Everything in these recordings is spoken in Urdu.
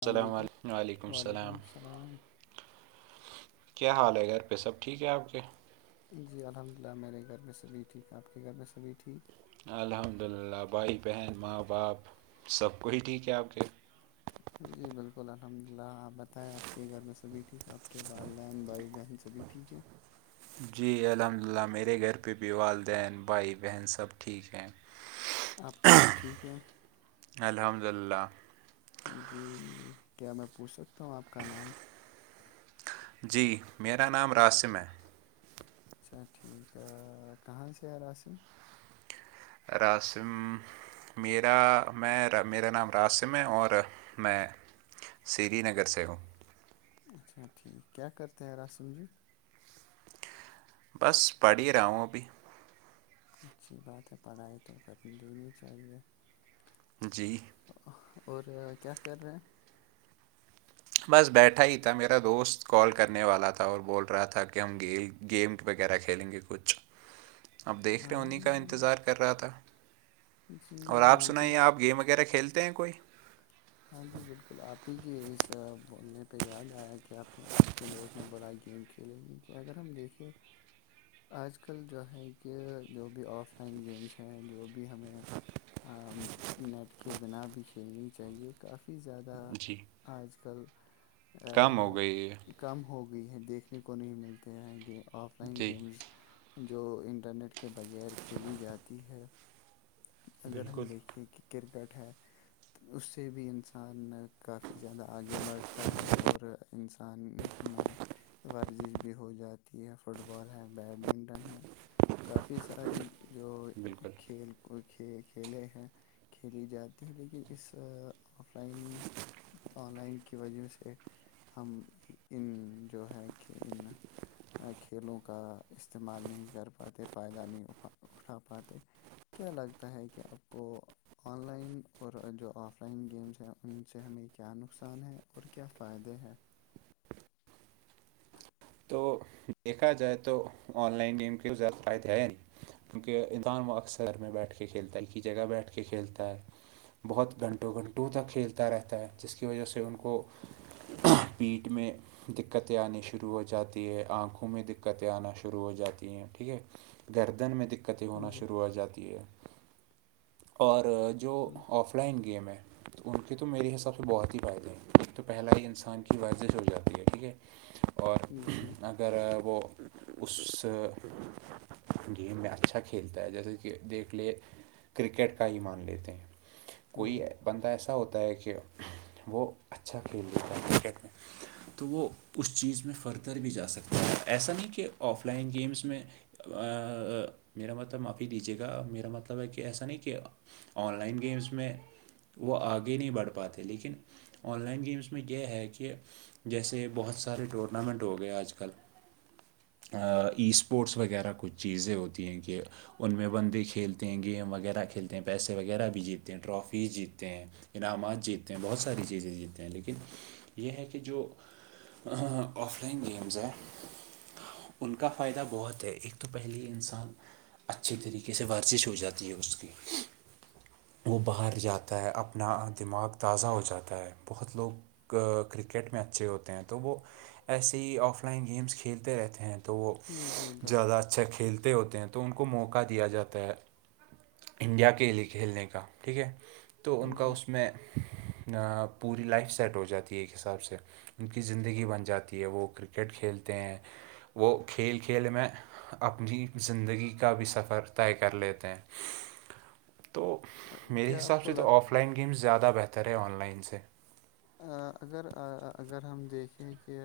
السلام عل علیکم السلام کیا حال ہے گھر پہ سب ٹھیک ہے آپ کے جی الحمد للہ میرے گھر میں سبھی ٹھیک آپ کے گھر میں سبھی ٹھیک الحمد للہ بھائی بہن ماں باپ سب کوئی ٹھیک ہے آپ کے جی بالکل الحمد للہ آپ بتائیں آپ کے گھر میں سبھی ٹھیک آپ کے والدین بھائی بہن توبھی ٹھیک ہے جی الحمد للہ میرے گھر پہ بھی والدین بھائی بہن سب ٹھیک ہے آپ خود ٹھیک ہیں الحمد للہ جی کیا میں پوچھ سکتا ہوں آپ کا نام جی میرا نام راسم ہے اچھا ٹھیک کہاںاں سےییر آل راسم میرا میں میرا نام راسم ہے اور میں سری نگر سے ہو اچھا ٹھیک کیا کرتے ہیں راسم جی بس پڑھھی رہاوں ا بھی اچھی بات ہے پڑھائی تو کر لینی چاہیے جی اور کیا کر رہے ہیں بس بیٹھا ہی تھا میرا دوست کال کرنے والا تھا اور بول رہا تھا کہ ہم گی گیم وغیرہ کھیلیں گے کچھ اب دیکھ رہے ہاں انہیں کا انتظار کر رہا تھا جی اور آپ مجھے سنائیے آپ گیم وغیرہ کھیلتے ہیں کوئی ہاں جی بالکل آپ ہی کی اس بولنے پہ یاد آیا کہ آپ نے آپ کے دوست نے بلاائی گیم کی چلے گی کہ اگر ہم دیکھیں آج کل جو ہے کہ جو بھی آف لائن گیمس ہیں جو بھی ہمیں نیٹ کے بنا بھی کھیلنی چاہیے کافی زیادہ جی آج کل کم ہو گئی ہے کم ہو گئی ہے دیکھنے کو نہیں ملتے ہیں آف لائن جی گیمز جو انٹرنیٹ کے بغیر کھیلی جاتی ہے اگر ہم دیکھے کہ کرکٹ ہے تو اس سے بھی انسان کافی زیادہ آگے بڑھتا ہے اور انسان میں ورزش بھی ہو جاتی ہے فٹ بال ہے بیڈمنٹن ہے کافی ساری جو بالکل کھیل کو کھی کھیلے ہیں کھیلی جاتی ہے لیکن اس آف لائن آن لائن کی وجہ سے ہم ان جو ہے کہ ان کھیلوں کا استعمال نہیں کر پاتے فائدہ نہیں اٹھا اٹھا پاتے کیا لگتا ہے کہ آپ کو آن لائن اور جو آف آن لائن گیمس ہیں ان سے ہمیں کیا نقصان ہے اور کیا فائدے ہیں تو دیکھا جائے تو آن لائن گیم کے زیادہ فائدے ہے کیونکہ ایندان وہ اکثر میں بیٹھ کے کھیلتا ہے ایک ہی جگہ بیٹھ کے کھیلتا ہے بہت گھنٹوں گھنٹوں تک کھیلتا رہتا ہے جس کی وجہ سے ان کو پیٹھ میں دتیں آنی شروع ہو جاتی آ میں دقتیں آنا شروع ہو جاتی ہیں ٹھیک ہے گردن میں دقت کتیں جی ہونا شروع ہو جاتی ہے اور جو آف لائن گیم ہے تو ان کے تو میرے حساب سے بہت ہی فائدے ہیں ایک تو پہلا ہی انسان کی ورزش ہو جاتی ہے ٹھیک ہے اور جی اگر وہ اس گیم میں اچھا کھیلتا ہے جیسے دیکھ لے کرکٹ کا ہی مان لیتے ہیں ہوں کوئی ای بندہ ایسا ہوتا ہے کہ وہ اچھا کھیلتا ہے کرکٹ میں تو وہ اس چیز میں فردر بھی جا سکتا ہیں ایسا نہیں کہ آف لائن گیمس میں میرا مطلب معافی دیجیے گا میرا مطلب ہے کہ کہ ایسا نہیں کہ آن لائن گیمس میں وہ آگے نہیں بڑھ پاتے لیکن آن لائن گیمس میں یہ ہے کہ جیسے بہت سارے ٹورنامنٹ ہو گئے آج کل ای اسپورٹس وغیرہ کچھ چیزیں ہوتی ہیں کہ ان میں بندے کھیلتے ہیں گیم وغیرہ کھیلتے ہیں پیسے وغیرہ بھی جیتتے ہیں ٹرافیز جیتتے ہیں انعامات جیتتے ہیں بہت ساری چیزیں جیتتے ہیں لیکن یہ ہے کہ جو آف لائن گیمز ہیں ان کا فائدہ بہت ہے ایک تو پہلے ہی انسان اچھے طریقے سے ورزش ہو جاتا ہے اس کی وہ باہر جاتا ہے اپنا دماغ تازہ ہو جاتا ہے بہت لوگ کرکٹ میں اچھے ہوتے ہیں تو وہ ایسے ہی آف لائن گیمس کھیلتے رہتے ہیں تو وہ جی بالکل زیادہ اچھا کھیلتے ہوتے ہیں تو ان کو موقع دیا جاتا ہے انڈیا کے لیے کھیلنے کا ٹھیک ہے تو ان کا جی اس میں پوری لائف سیٹ ہو جاتی ہے ایک حساب سے ان کی زندگی بن جاتی ہے وہ کرکٹ کھیلتے ہیں وہ کھیل کھیل میں اپنی زندگی کا بھی سفر طے کر لیتے ہیں تو میرے کیا آپ حساب کو سے تو لگ آف لائن گیمز زیادہ بہتر ہے آن لائن سے اگر اگر ہم دیکھیں کہ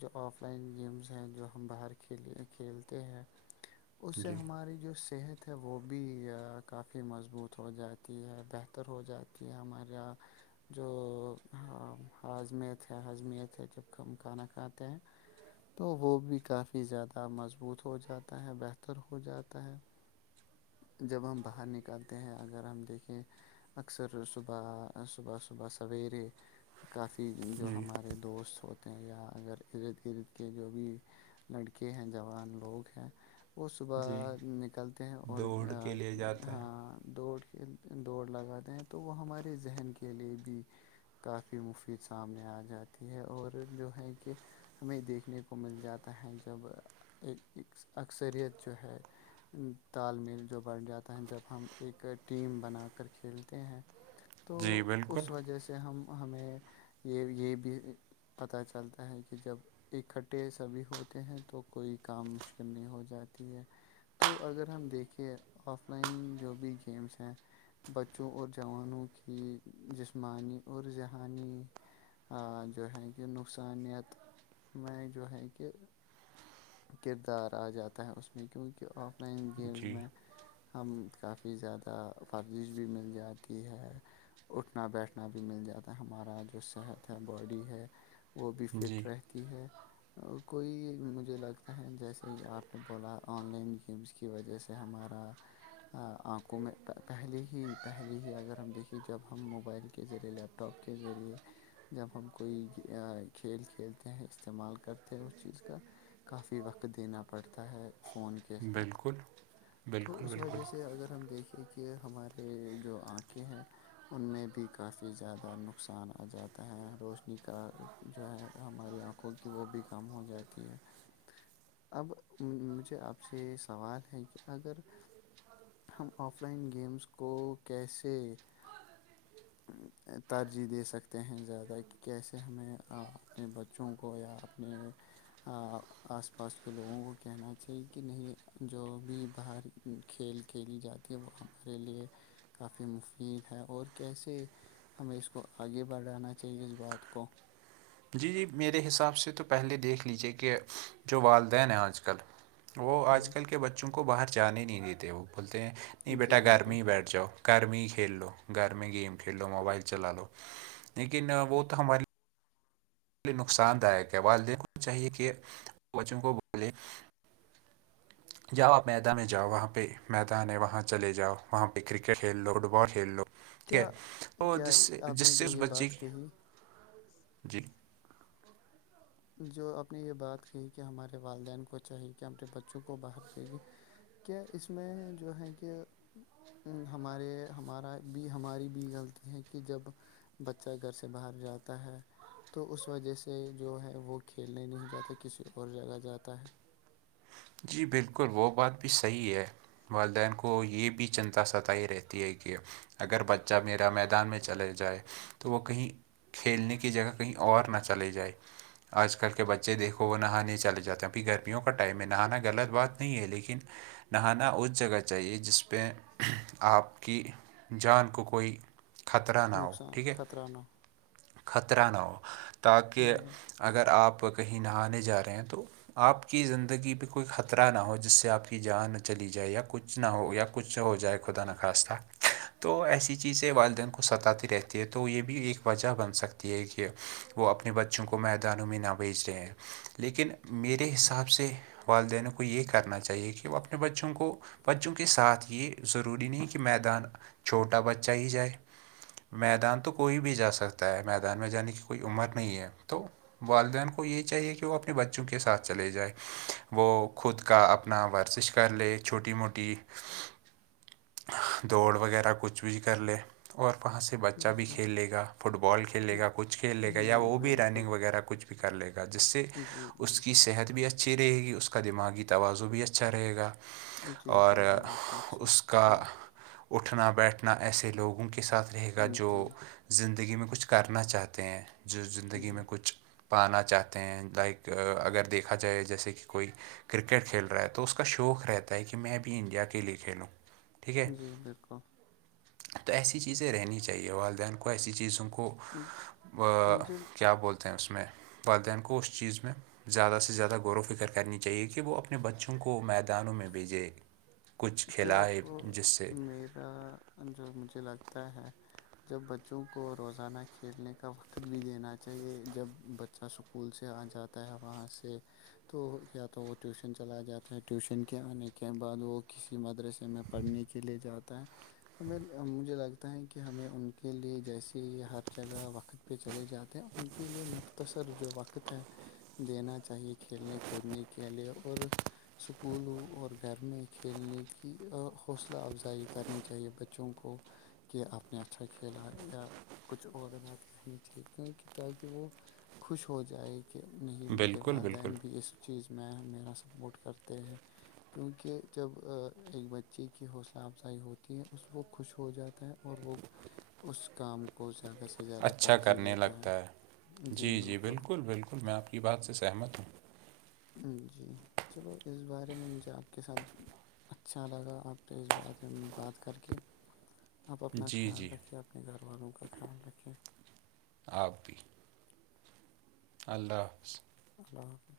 جو آف لائن گیمس ہیں جو ہم باہر کھیلی کھیلتے ہیں اس سے جی ہماری جو صحت تھے وہ بھی کافی مضبوط ہو جاتی ہے بہتر ہو جاتی ہے ہمارے یہاں جو ہاضمیت ہے ہاضمیت ہے جب ہم کھانا کھاتے ہیں تو وہ بھی کافی زیادہ مضبوط ہو جاتا ہے بہتر ہو جاتا ہے جب ہم باہر نکالتے ہیں اگر ہم دیکھیں اکثر صبح صبح صبح سویرے کافی جو جی ہمارے دوست ہوتے یا اگر ارد گرد کے جو بھی لڑکے ہیں جوان لوگ ہیں وہ جی صبح نکلتے ہیں اور دوڑ کے لیے جاتے ہیں ہاں دوڑ کے دوڑ لگاتے ہیں تو وہ ہمارے ذہن کے لیے بھی کافی مفید سامنے آ جاتی ہے اور جو ہے کہ ہمیں دیکھنے کو مل جاتا ہے جب ایک اکثریت جو ہے تال میل جو بڑھ جاتا ہے جب ہم ایک ٹیم بنا کر کھیلتے ہیں تو جی بالکل اس وجہ سے ہم ہمیں یہ یہ بھی پتہ چلتا ہے کہ جب اکٹھے سبھی ہوتے ہیں تو کوئی کام مشکل نہیں ہو جاتی ہے تو اگر اگر ہم دیکھیے آف لائن جو بھی گیمس ہیں بچوں اور جوانوں کی جسمانی اور ذہنی جو ہے کہ نقصانیت میں جو ہے کہ کردار آ جاتا ہے اس میں کیونکہ آف لائن گیم جی میں ہم کافی زیادہ ورزش بھی مل جاتی ہے اٹھنا بیٹھنا بھی مل جاتا ہے ہمارا جو صحت ہے باڈی ہے وہ بھی جی فٹ رہتی ہے کوئی مجھے لگتا جیسے ہی آپ نے بولا آن لائن گیمس کی وجہ سے ہمارا آنکھوں میں پہلے ہی پہلے ہی اگر ہم دیکھے جب ہم موبائل کے ذریعے لیپ ٹاپ کے ذریعے جب ہم کوئی کھیل کھیلتے ہیں استعمال کرتے ہیں اس چیز کا کافی وقت دینا پڑتا ہے فون کے ساتھ بالکل تو بالکل اس بالکل وجہ سے اگر ہم دیکھیں کہ ہمارے جو آنکھیں ہیں ان میں بھی کافی زیادہ نقصان آ جاتا ہے روشنی کا جو ہے ہماری آنکھوں کی وہ بھی کم ہو جاتی ہے اب مجھے آپ سے یہ سوال ہے کہ اگر ہم آف لائن گیمز کو کیسے ترجیح دے سکتے ہیں زیادہ کہ کیسے ہمیں اپنے بچوں کو یاپ م آس پاس کے لوگوں کو کہنا چاہیے کہ نہیں جو بھی باہر کھیل کھیلی جاتی ہے وہ ہمارے لیے کافی مفید ہے اور کیسے ہمیں اس کو آگے بڑھانا چاہیے اس بات کو جی جی میرے حساب سے تو پہلے دیکھ لیجیے کہ جو والدین ہیں آج کل وہ آج ہوں کل کے بچوں کو باہر جانے ہی نہیں دیتے وہ بولتے ہیں نہیں جی بیٹا گھر بالکل میں ہی بیٹھ جاؤ گھر میں ہی کھیل لو گھر میں گیم کھیل لو موبائل چلا لو لیکن وہ تو ہماری نقصان داک اوال دیکھنا چاہیے کہ بچوں کو بولے جاؤ آپ میدان میں جاؤ وہاں پہ میدان ہے وہاں چلے جاؤ وہاں پہ کرکٹ کھیل لو فٹ بال کھیل لو ٹھیک ہے کیا اور کیا جس سے آپ جس نے سے جو اس یہ بچے بات کی کہی جی جو آپ نے یہ بات کہی کہ ہمارے والدین کو چاہی کہ اپنے بچوں کو باہر بھیجیں کیا اس میں جو ہیں کہ ہمارے ہمارا بھی ہماری بھی غلطی ہے کہ جب بچہ گھر سے باہر جاتا ہے تو اس وجہ سے جو ہے وہ کھیلنے نہیں جاتے کسی اور جگہ جاتا ہے جی بالکل وہ بات بھی صحیح ہے والدین کو یہ بھی چنتا ستائی رہتی ہے کہ اگر بچہ میرا میدان میں چلے جائے تو وہ کہیں کھیلنے کی جگہ کہیں اور نہ چلے جائے آج کل کے بچے دیکھو وہ نہانے چے جاتے ہیں کہ گرمیوں کا ٹائم ہے نہیں نہانا غلط بات نہیں ہے لیکن نہانا اس جگہ چاہیے جس پہ آپ کی جان کو کوئی خطرہ نہ ہو نقصان ٹھیک ہے خطرہ نہ ہو خطرہ نا ہو تاکہ جی بالکل اگر آپ کہیں نہانے جا رہے ہیں تو آپ کی زندگی کوئی خطرہ نہ ہو جس سے آپ کی جان چلی جائے یا کچھ نہ ہو یا کچھ ہو جائے خدا نخواستہ تو ایسی چیزیں والدین کو ستاتی رہتی ہے تو یہ بھی ایک وجہ بن سکتی ہے کہ وہ اپنے بچوں کو میدانوں میں نہ بھیج رہے ہیں لیکن میرے حساب سے والدین کو یہ کرنا چاہیے کہ وہ اپنے بچوں کو بچوں کے ساتھ یہ ضروری نہیں ہے کہ میدان چھوٹا بچہ ہی جائے میدان تو کوئی بھی جا سکتا ہے میدان میں جانے کی کوئی عمر نہیں ہے تو والدین کو یہی چاہیے کہ وہ اپنے بچوں کے ساتھ چلے جائے وہ خود کا اپنا ورزش کر لے چھوٹی موٹی دوڑ وغیرہ کچھ بھی کر لے اور پہ سے بچہ بھی جی کھیلے گا فٹ بال کھیلے گا کچھ کھیلے گا یا جی وہ بھی بالکل رننگ وغیرہ کچھ کر لے گا جس سے جی اس کی بالکل صحت بھی اچھی اچھی رہے گی اس کا دماغی تواازع بھی اچھا رہے گا جی اور بالکل آپ نے اچھی بات کا کی اٹھنا بیٹھنا ایسے لوگوں کے ساتھ رہے گا جو جی جی زندگی میں کچھ کرنا چاہتے ہیں جو زندگی میں کچھ پانا چاہتے ہیں لائک اگر دیکھا جائے جیسے کہ کوئی کرکٹ کھیل رہا ہے تو اس کا شوق رہتا ہے کہ میں بھی انڈیا کے لیے کھیلوں ٹھیک ہے جی بالکل تو ایسی چیزیں رہنی چاہیے والدین کو ایسی چیزوں کو مجھے کیا بولتے ہیں اس میں والدین کو اس چیز میں زیادہ سے زیادہ غور و فکر کر کرنی چاہیے کہ وہ اپنے بچوں کو میدانوں میں بھیجے کچھ کیا آپ کھلائے کو جس سے میرا جو مجھے لگتا ہے جب بچوں کو روزانہ کھیلنے کا وقت بھی دینا چاہیے جب بچہ اسکول سے آ جاتا ہے وہاں سے تو یا تو وہ ٹیوشن چلا جاتا ہے ٹیوشن کے آنے کے بعد وہ کسی مدرسے میں پڑھنے کے لیے جاتا ہے ہمیں مجھے لگتا ہے کہ ہمیں ان کے لیے جیسے ہی ہر جگہ وقت پہ چلے جاتے ہیں ان کے لیے مختصر جو وقت ہے دینا چاہیے کھیلنے کودنے کے لیے اور اسکولوں اور گھر میں کھیلنے کی حوصلہ افزائی کرنی چاہیے بچوں کو کہ آپ نے اچھا کھیلا یا کچھ اور بات کہنی چاہیے کیونکہ تاکہ وہ خوش ہو جاے کہ نہیں میرے بالکل بالکل والدین بھی اس چیز میں میرا سپورٹ کرتے ہیں کیونکہ جب ایک بچے کی حوصلہ افزائی ہوتی ہے اس وہ خوش ہو جاتا ہے اور وہ اس کام کو زیادہ سے زیادہ اچھا ترجیح کرنے دیتا لگتا ہے جی جی بالکل بالکل میں آپ کی بات سے سہمت ہوں جی چلو اس بارے میں مجھے آپ کے ساتھ اچھا لگا آپ اس بارے میں بات کر کے آپ اپنا جی خیال جی رکھیے اپنے گھر والوں کا خیال رکھیں آپد اللہ حافظ اللہ حافظ